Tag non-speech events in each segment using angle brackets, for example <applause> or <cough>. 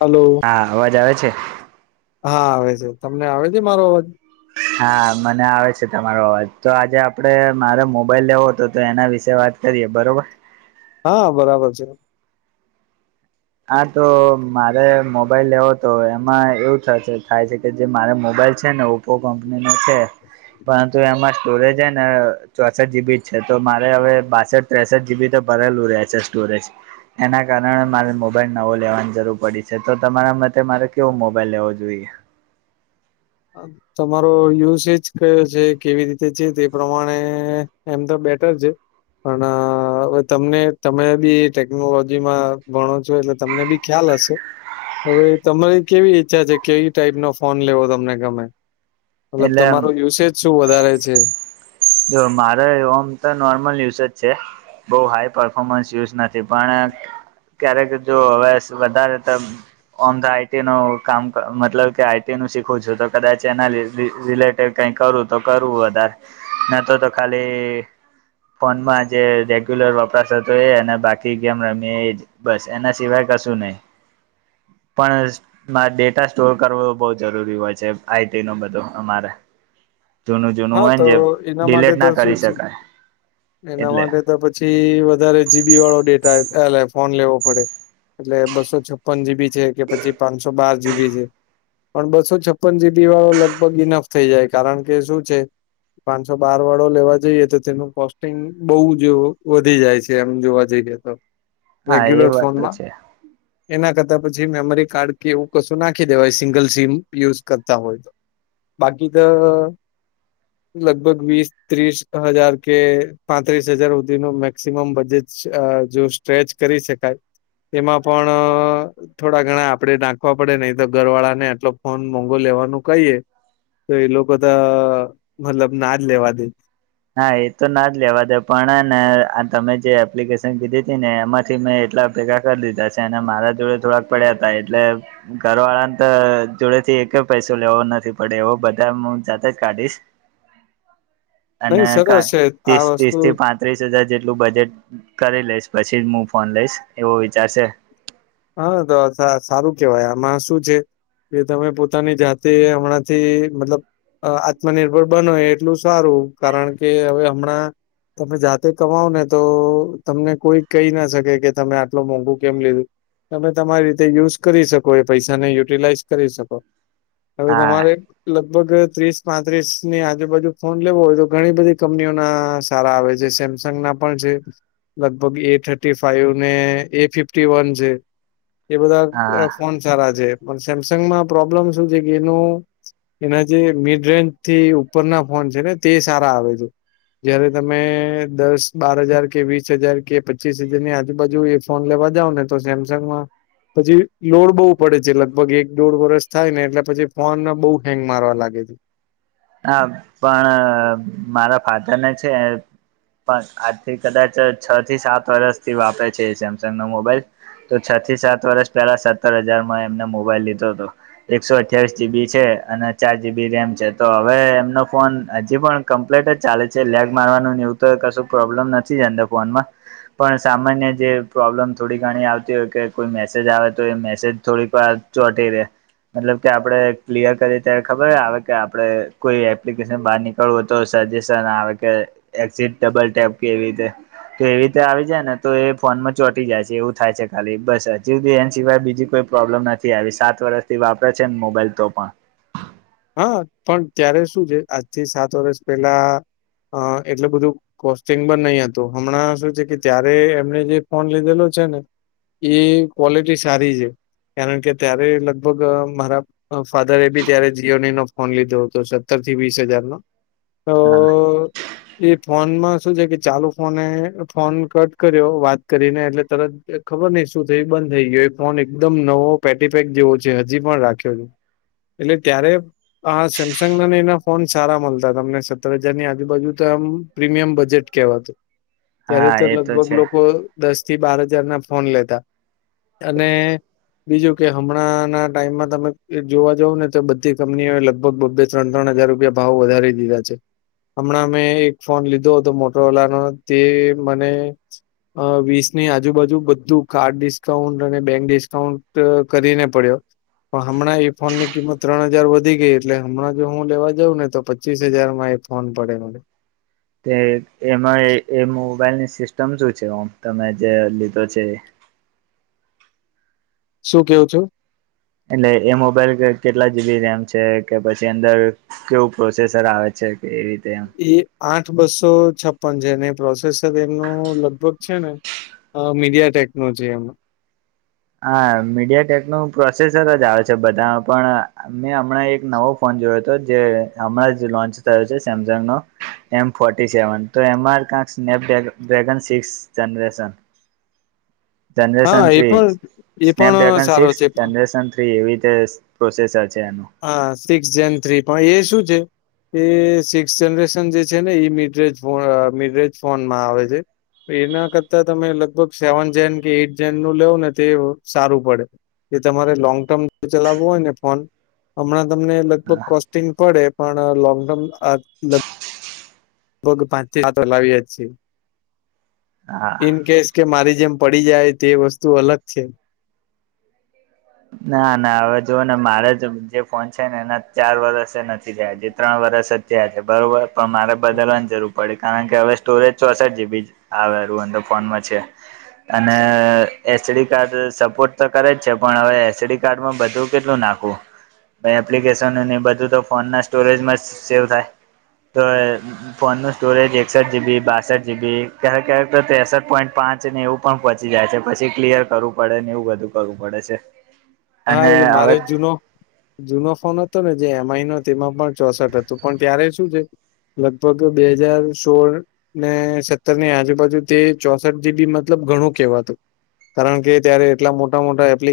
Hello. હા અવાજ આવે છે. હા આવે છે તમને આવે છે મારો અવાજ. હા મને આવે છે તમારો અવાજ, તો આજે આપદે મારે મોબાઈલ લેવો હતો તો એના વિશે વાત. કરીએ બરોબર હા બરાબર છે. હા તો મારે મોબાઈલ લેવો હતો એમાં એવું થાય છે કે જે મારે મોબાઈલ છે ને ઓપો કંપની નો છે પરંતુ એમાં સ્ટોરેજ હે ને ચોસઠ જીબી છે તો મારે હવે બાસઠ ત્રેસઠ જીબી તો ભરેલું રહે છે સ્ટોરેજ એના કારણે મારે મોબ મોબાઈલ નવો લેવાની જરૂર પડી છે તો તમારા મતે મારે કેવો મોબાઈલ લેવો જોઈએ. અ તમારો યુજેજ કયો છે કેવી રીતે છે તે પ્રમાણે એમ તો બેટર છે પણ અ હવે તમને તમે બી ટેકનોલોજી માં ભણો છો એટલે તમને બી ખ્યાલ હશે હવે તમારી કેવી ઈચ્છા છે કેવી ટાઈપ નો ફોન લેવો તમને ગમે મતલબ એટલે તમારો યુસેજ શું વધારે છે જો મારે ઓમ તો નોર્મલ યુઝ જ છે. બઉ હાઈ પરફોર્મન્સ યુઝ નથી પણ ક્યારેક જો હવે વધારે તો ઓમ તો આઈટી નું કામ મતલબ કે આઈટી નું શીખું છું તો કદાચ એના રી ટેડ કાઈ કરું તો કરવું વધારે ન તો તો ખાલી ફોનમાં જે રેગ્યુલર વપરાશ હતો એ અને બાકી ગેમ રમી એ એજ બસ એના સિવાય કશું નહી પણ ડેટા સ્ટોર કરવો બહું જરૂરી હોય છે આઈટી નો બધો અમારે જૂનું જૂનું હા હોય ને તો જે એના માટે ડિલેટ તો ના કરી શું છે શકાય એના એટલે માટે તો પછી વધારે જીબી વાળો ડેટા એટલે ફોન લેવો પડે એટલે બસો છપ્પન જીબી છે કે પછી પાંચસો બાર જીબી છે. પણ બસો છપ્પન જીબી વાળો લગભગ ઈનફ થઈ જાય કારણ કે શું છે પાંચસો બાર વાળો લેવા જઈએ તો તેનું કોસ્ટિંગ બહુ જ વધી જાય છે જેમ જોવા જઈએ તો હા એ રેગ્યુલર વાત તો ફોનમાં છે એના કરતાં પછી મેમરી કાર્ડ કે એવું કશું નાખી દેવાય સિંગલ સીમ યુઝ કરતા હોય તો બાકી તો લગભગ વીસ ત્રીસ હજાર કે પાંત્રીસ હજાર સુધી નું મેક્સિમમ બજેટ અ જો સ્ટ્રેચ કરી શકાય તેમાં પણ અ થોડા ઘણા આપડે નાંખવા પડે નહી તો ઘર વાળા ને આટલો ફોન મોંઘો લેવાનું કહીએ તો એ લોકો તો મતલબ ના જ લેવા દે ના એ તો ના જ લેવા દે પણ ને તમે જે એપ્લિકેશન કીધી હતી ને એમાંથી મેં એટલા ભેગા કરી દીધા છે અને મારા જોડે થોડાક પડ્યા હતા એટલે ઘર વાળા ને તો જોડે થી એક જ પૈસો લેવો નથી પડે એવો બધા હું જાતે જ કાઢીશ અને નહી સરસ છે આ ત્રીસ ત્રીસ વસ્તુ થી પાંચ ત્રીસ હજાર જેટલું બજેટ કરી લઈશ પછી જ હું ફોન લઈશ એવો વિચારશે હા તો સારું કેવાય આમાં શું છે કે તમે પોતાની જાતે હમણાંથી મતલબ અ આત્મનિર્ભર બનો એટલું સારું કારણ કે હવે હમણાં તમે જાતે કમાવ ને તો તમને કોઈ કહી ના શકે કે તમે આટલું મોંઘું કેમ લીધું તમે તમારી રીતે યુઝ કરી શકો એ પૈસાને યુટિલાઈઝ કરી શકો હવે હા તમારે લગભગ ત્રીસ પાંત્રીસ ની આજુબાજુ ફોન લેવો હોય તો ઘણી બધી કંપનીઓ ના સારા આવે છે સેમ સંગના પણ છે લગભગ એ થર્ટી ફાઈવ ને એ ફિફ્ટી વન છે એ હા બધા ફોન સારા છે પણ સેમસંગમાં પ્રોબ્લેમ શું છે કે એનું એના જે મીડ રેન્જ થી ઉપરના ફોન છે ને તે સારા આવે છે. જયારે તમે દસ બાર હજાર કે વીસ હજાર કે પચીસ હજાર ની આજુબાજુ ફોન લેવા જાવ ને તો સેમસંગ માં પછી લોડ બહુ પડે છે લગભગ એક દોઢ વરષ થાય ને એટલે પછી ફોન બહુ હેંગ મારવા લાગે છે. હા પણ મારા ફાધર ને છે પન આજથી કદાચ છ થી સાત વરસથી વાપરે છે, સેમસંગ નો મોબાઈલ. તો છ થી સાત વરસ પેલા, સત્તર હજારમાં એમને મોબાઈલ લીધો હતો. એકસો અઠ્યાવીસ જીબી છે અને ચાર જીબી રેમ છે. તો હવે એમનો ફોન હજી પણ કમ્પ્લેટ જ ચાલે છે, લેગ મારવાનું એવું તો કશું પ્રોબ્લેમ નથી જ અંદર. ફોનમાં. પણ સામાન્ય જે પ્રોબ્લેમ થોડી ઘણી આવતી હોય, કે કોઈ મેસેજ આવે તો એ મેસેજ થોડીક વાર ચોટી રે. મતલબ કે આપડે ક્લિયર કરીએ ત્યારે ખબર આવે કે આ આપડે કોઈ એપ્લિકેસન બહાર નીકળવું, તો સજેશન આવે કે. એક્ઝિટ, ડબલ ટેપ કે એવી રીતે. તો એવી ઈતે આવી જાય ને, તો એ ફોનમાં ચોટી જાય સે એવું થાય છે ખાલી. બસ હજી એન સિવાય બીજી કોઈ પ્રોબ્લેમ નથી આવી. સાત વરસથી વાપરે છે ને, મોબાઈલ તો પણ. હા પણ ત્યારે શું છે, આજથી સાત વરસ પેલા અ એટલુ બધુ કોસ્ટિંગ બ નઈ હતું. હમણાં શું છે, કે ત્યારે એમને જે ફોન લીધેલો છે ને. એ ક્વોલિટી સારી છે. કારણ કે ત્યારે લગભગ મારા ફાધરે એ બી ત્યારે જ. જીયોની નો ફોન લીધો હતો, સત્તર થી વીસ હજાર નો. તો હા એ ફોનમાં શું છે કે, ચાલુ ફોને ફોન કટ કર્યો વાત કરીને એટલે તરત એ ખબર નઈ શું થય બંધ થઈ ગયો, એ ફોન એકદમ નવો પેટી પેક જેવો છે. હજી પણ રાખ્યો છ. ત્યારે આ સેમસંગ ના ને એના ફોન સારા મલતા તા. મને સત્તર હજાર ની આજુબાજુ તો એમ, પ્રીમિયમ બજેટ કેવાતું. ત્યારે હા તો એ લગભગ છે લોકો દસ થી બાર હજાર ના ફોન લેતા. અને બીજું કે હમણાં ના ટાઈમમાં તમે જોવા જાવ ને તો બધ તે કંપનીઓએ લગભગ બબે ત્રણ ત્રણ હજાર રૂપિયા ભાવ વધારી દીધા છે. હમણાં મેં એક ફોન લીધો હતો મોટોરોલાનો તે મને અ વીસ ની આજુબાજુ બધું કાર્ડ ડિસ્કાઉન્ટ અને બેંક ડિસ્કાઉન્ટ કરીને પડ્યો. હમણા એ ફોન ની કિમત ત્રણ હજાર વધી ગઈ એટલે હમણાં જો હું લેવા જઉં ને, તો પચીસ હજારમાં એ ફોન પડે મને. તે એમાં એ એ મોબાઈલની સિસ્ટમ શું છે? ઓમ તમે જે લીધો છે એ. શું કેવ છું? એટલે એ મોબાઈલ કેટલા જીબી રેમ છે, કે પછી અંદર કેવું પ્રોસેસર આવે છે, એ રીતે. એમ એ આઠ બસો છપ્પન છે, ને પ્રોસેસર એમનું લગભગ છે ને. અ મીડિયા ટેકનો છે એમ. હા મીડિયા ટેકનો પ્રોસેસર જ આવે છે, બધામાં પણ મેં હમણાં એક નવો ફોન જોયો તો, જે હમણાં જ લોન્ચ થયો સે સેમસંગ નો. એમ ફોર્ટી સેવન, તો એમાં કાક Snapdragon six generation. <inaudible> હા જનરેશન એ થ્રી પણ જ. એ પણ સ્નેપડ્રેગન સારો સિક્સ છે પણ જનરેસન થ્રી એવી રીતે પ્રોસેસર છે એનું. હા સિક્સ જેન થ્રી પણ એ શું છે? એ સિક્સ જનરેશન જે છે, ને ઈ મિડરેજ ફો અ મિડરેજ ફોનમાં આવે છે. એના કરતા તમે લગભગ સેવન જેન કે એઈટ જેન નું લેવ ને તે સારુ પડે. એ તમારે લોંગ ટર્મ ચલાવવું હોય ને ફોન. હમણાં તમને લગભગ કોસ્ટિંગ પડે, પણ લોંગ ટર્મ અ લ લગભગ પાંચથી સાતો લાવીએ જ છિએ. હા ઇન કેસ કે મારી જેમ પડી જાય, તે વસ્તુ અલગ છે. ના ના હવે જુઓ ને મારે જ જે ફોન છે ને, એના ચાર વરષ એ નથી જાય. જે ત્રણ વરસ જ થયા છે, બરોબર પણ મારે બદલવાની જરૂર પડી, કાય કે હવે સ્ટોરેજ ચોસઠ જીબી છ આવે અંદર ફોનમાં છે. અને એચડી કાર્ડ સપોર્ટ તો કરે જ છે. પણ હવે એસીડી કાર્ડમાં બધું કેટલું નાખવું. એપ્લિકેશન બધું તો ફોન ના સ્ટોરેજમાં સેવ થાય તો. ફોનનું સ્ટોરેજ એકસઠ જીબી, બાસઠ જીબી ક્યારેક કક તો ત્રેસઠ પોઈન્ટ પાંચ ને એવું. પણ પહોંચી જાય છે, પછી કલિયર કરવું પડે ને, બધું કરવું પડે છે. હા, અને એ હવે મારે જૂનો જૂનો ફોન હતો ને, જે એમ આઈ નો તેમાં પણ ચોસઠ હતો, પણ ત્યારે શું છે. લગભગ બે હજાર સોળ. ને સત્તર ની આજુબાજુ, તે ચોસઠ જીબી મતલબ ઘણું કેવાતું. કારણ કે ત્યારે એટલા મોટા મોટા એપ્લિ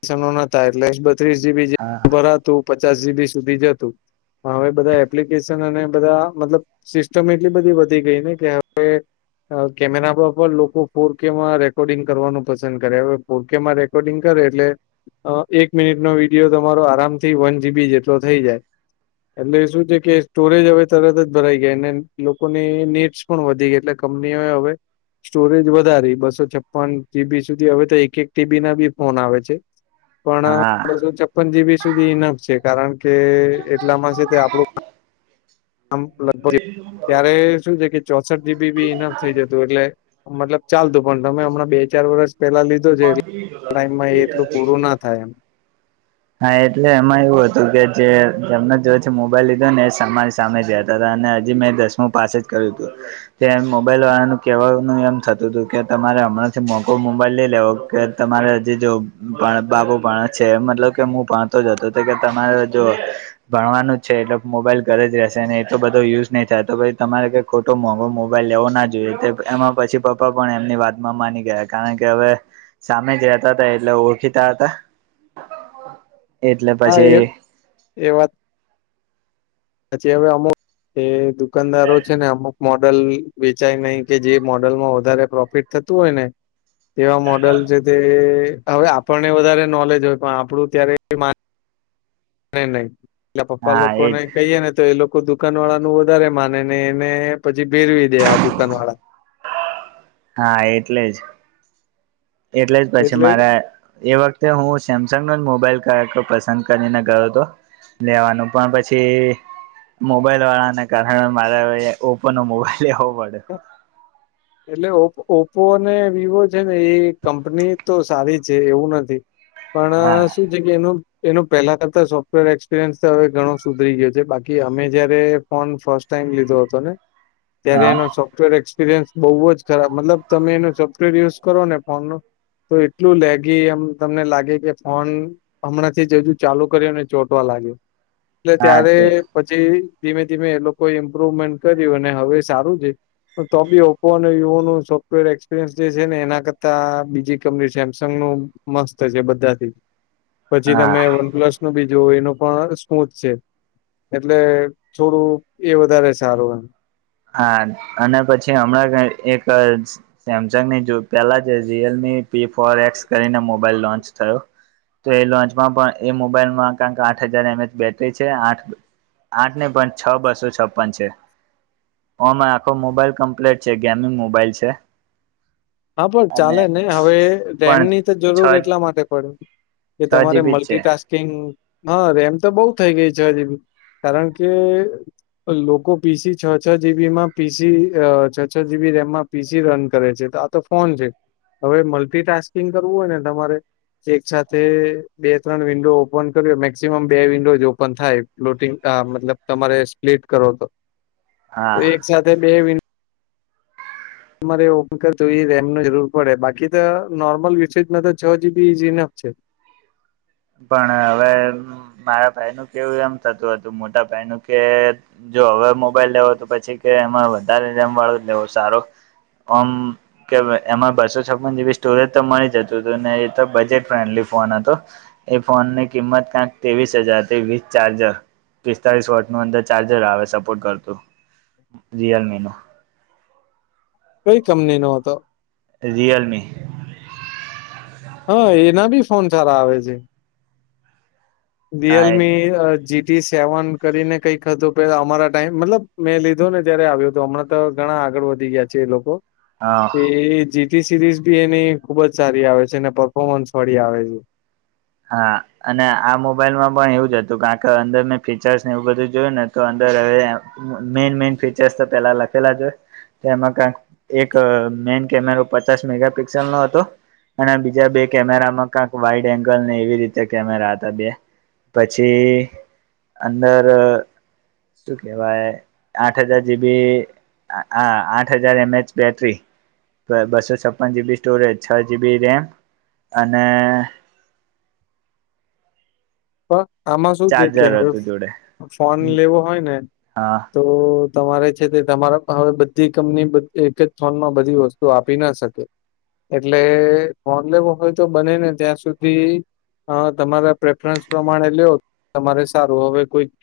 કેશન ન હતા, એટલે બત્રીસ જીબી. જે હા. પચાસ જીબી સુધી જ હતું, પણ હવે બધા એપ્લિકેશન અને બધા મતલબ સિસ્ટમ એટલી બધી વધી ગઈ ને, કે હવે કેમેરામાં પણ લોકો ફોરકે માં રેકોર્ડિંગ કરવાનું પસંદ કરે, હવે ફોરકે માં રેકોર્ડિંગ કરે. એટલે એક મિનિટ નો વિડીયો, તમારો આરામથી વન જીબી જેટલો થઈ જાય. એટલે શું છે કે, સ્ટોરેજ હવે તરત જ ભરાઈ જાય, અને લોકોને નીચ વધી ગઈ, એટલે કંપનીઓ હવે સ્ટોરેજ વધારી બસો છપન જીબી સુધી હવે તો એક-એક ટીબી ના બી ફોન આવે છે. હા પાણસો ચપ્પન જીબી સુધી ઇનફ છે. કારણ કે એટલામાં છે, તે આપડું આમ લગભગ ત્યારે શું છે કે, ચોસઠ જીબી બી ઇનફ થઈ જતું એટલે મતલબ ચાલતું, પણ તમે હમણાં બે-ચાર વર્ષ પેલા લીધો છે, ટાઈમમાં એ એટલું પૂરું ના થાય એમ. હા, એટલે એમાં એવું હતું કે, જે એમને જોથી મોબાઈલ લીધો ને, એ સમાન સામે જતા હતા, અને હજી મેં દસમું પાસે જ કર્યું હતું. તે મોબાઈલ વાળા નું કેવાનું એમ થતું હતું કે, તમારે હમણાંથી મોકો મોબાઈલ લઈ લેવો કે. તમારે જે જો પણ બાબુ પણ છે, મતલબ. કે, હું વાતો જ હતો, તો કે તમારે જો ભણવાનું જ છે, એટલે મોબાઈલ ઘરે જ રહેશે, અને એટલો બધો યુઝ નહી થાય, તો પછી તમારે ખોટો મોંઘો મોબાઈલ લેવો ના જોઈએ, એમાં પછી પપ્પા પણ એમની વાતમાં માની ગયા, કારણ કે હવે સામે જતા હતા, એટલે ઓળખીતા હતા. એટલે હા, એ પછી એ વાત. પછી હવે અમુક એ દુકાનદારો છે ને, અમુક. મોડલ વેચાય નહી કે, જે મોડલમાં વધારે પ્રોફિટ થતું હોય ને. તેવા મોડલ છે, તે હવે આપણને વધારે નોલેજ હોય, પણ આપણું ત્યારે નઈ નહી, એલા પપ્પા હા લોકો એજ ને કહીયે ને, તો એ લોકો દુકાન વાળા નું વધારે માને ને, એને પછી ભેરવી દે, આ દુકાન વાળા. હા, એટલે જ. એટલે જ પછી મારે. એ વખતે હું સેમસંગ નો જ મોબાઈલ ક પસંદ કરીને ગયો હતો. લેવાનું પણ પછી. મોબાઈલ વાળાને, કારણે મારે ઓપો નો, મોબાઈલ લેવો પડે. <unintelligible> એટલે ઓપ ઓપ્પો અને વિવો છે ને, એ કંપની તો સારી છે, એવું નથી. હા પણ શું છે? એ પેલા તો સોફ્ટવેર એક્સપિરિયન્સ તો, હવે ઘણો સુધરી ગયો છે, બાકી અમે જયારે ફોન ફર્સ્ટ ટમ લીધો હતો ને, ત્યારે હા એનો સોફ્ટવેર એક્સપિરિયન્સ બહુ જ ખરાબ મતલબ, તમે એનું સોફ્ટવેર યુઝ કરો ને ફોનનું. તો એટલું લેગી એમ તમને લાગે કે ફોન. હમણાં થી જ હજુ ચાલુ કર્યો ને, ચોટવા લાગ્યો એટલે હા ત્યારે. તે પછી ધીમે ધીમે એ લોકો ઇમ્પ્રુવમેન્ટ કર્યું અને હવે સારું છે તો બી ઓપ્પો અને વિવો નું સોફ્ટવેર એક્સપિરિયન્સ જે છે ને એના કરતા બીજી કંપની સેમસંગ નું મસ્ત છે બધાથી પછી હા તમે વનપ્લસ નું બી જોવ એનું પણ સ્મૂથ છે એટલે થોડું એ વધારે સારું એમ હા અને પછી હમણાં એક અ સેમસંગની જો પેલા જે રિયલમી પી ફોર એક્સ કરીને મોબાઈલ લોન્ચ થયો તો એ લોન્ચમાં પણ એ મોબાઈલમાંં કાક આઠ હજાર એમ એચ બેટરી છે આઠ આઠ નહી પણ છ બસો છપ્પન છે. હમણાં આખો મોબાઈલ કમ્પ્લેટ છે ગેમિંગ મોબાઈલ છે હા પણ અને ચાલે ને હવે પણ રેમની તો છ જરૂર એટલા માટે પડે કે છ તમારે જીબી જ છે મલ્ટીટાસ્ક કિંગ હા રેમ તો બઉ થઈ ગઈ છે છ જીબી કારણ કે લોકો પીસી છ છ જીબી માં પીસી છ છ જીબી રેમમાં પીસી રન કરે છે તો તો ફોન છે હવે મલ્ટીટાસ્કિંગ કરવું હોય ને તમારે એક સાથે બે ત્રણ વિન્ડો ઓપન કર્યો મેક્સિમમ બે વિન્ડો જ ઓપન થાય લોટીંગ તા મતલબ તમારે સ્પ્લિટ કરો તો હા એક સાથે બે વિ તમારે ઓમ કર એ રેમ ની જરૂર પડે બાકી તો નોર્મલ યુસેજમાં તો છ જીબી ઇઝીનફ છે પણ હવે મારા ભાઈ નું કેવું એમ થતું હતું મોટા ભાઈ નું કે જો હવે મોબાઈલ લેવો તો પછી કે એમાં વધારે રેમ વાળો લેવો સારો ઓમ કે એમાં બસો છપ્પન જીબી સ્ટોરેજ તો મળી જતું હતું ને એ તો બજેટ ફ્રેન્ડલી ફોન હતો. એ ફોનની કિંમત ક્યાંક ત્રેવીસ હજાર થી વીથ ચાર્જર પિસ્તાળીસ વોટ નું અંદર ચાર્જર આવે સપોર્ટ કરતું રિયલમી નું કઈ કંપની નો હતો. રીયલમી હા એના બી ફોન સારા આવે છે. હા એ રિયલમી જી ત્રીસ સેવન કરીને કઈક હતું પહિ અમારા ટાઈમ મતલબ મેં લીધો ને ત્યારે આવ્યો હતો હમણાં અ ઘણા આગળ વધી ગયા છે એ લોકો હા કે જી ટી સિરીઝ બી એની ખુબ જ સારી આવે છે અને પરર્ફોર્મન્સ વાળી આવે છે. હા અને આ મોબાઈલમાં પણ એવું જ હતું કારણ કે અંદર મેં ફીચર્સ ને એવું બધું જોયું ને તો અંદર હવે મેન મેન ફીચર્સ તો પેલા લખેલા જ હોય તોમાં કઈક એક મેન કેમેરો પચાસ મેગાપિક્સલ નો હતો અને બીજા બે કેમેરામાં કાક વાઈડ એ લને એવી રીતે કેમેરા હતા બે પછી અંદર શું કેવાય આઠ હજાર જીબી અ આઠ હજાર એમ એચ બેટરી બસો છપ્પન જીબી સ્ટોરેજ છ જીબી રેમ અને આમાં શું જે ચાર્જર કેય હતું જોડે ફોન લેવો હોય ને હા તો તો તમારે છે તે તમારા હવે બધી કંપની એક જ ફોનમાં બધી વસ્તુ આપી ના શકે. એટલે ફોન લેવો હોય તો બને ને ત્યાં સુધી અ તમારા પ્રે પ્રેફરન્સ પ્રમાણે લેવો તમારે સારું હવે કોઈ કે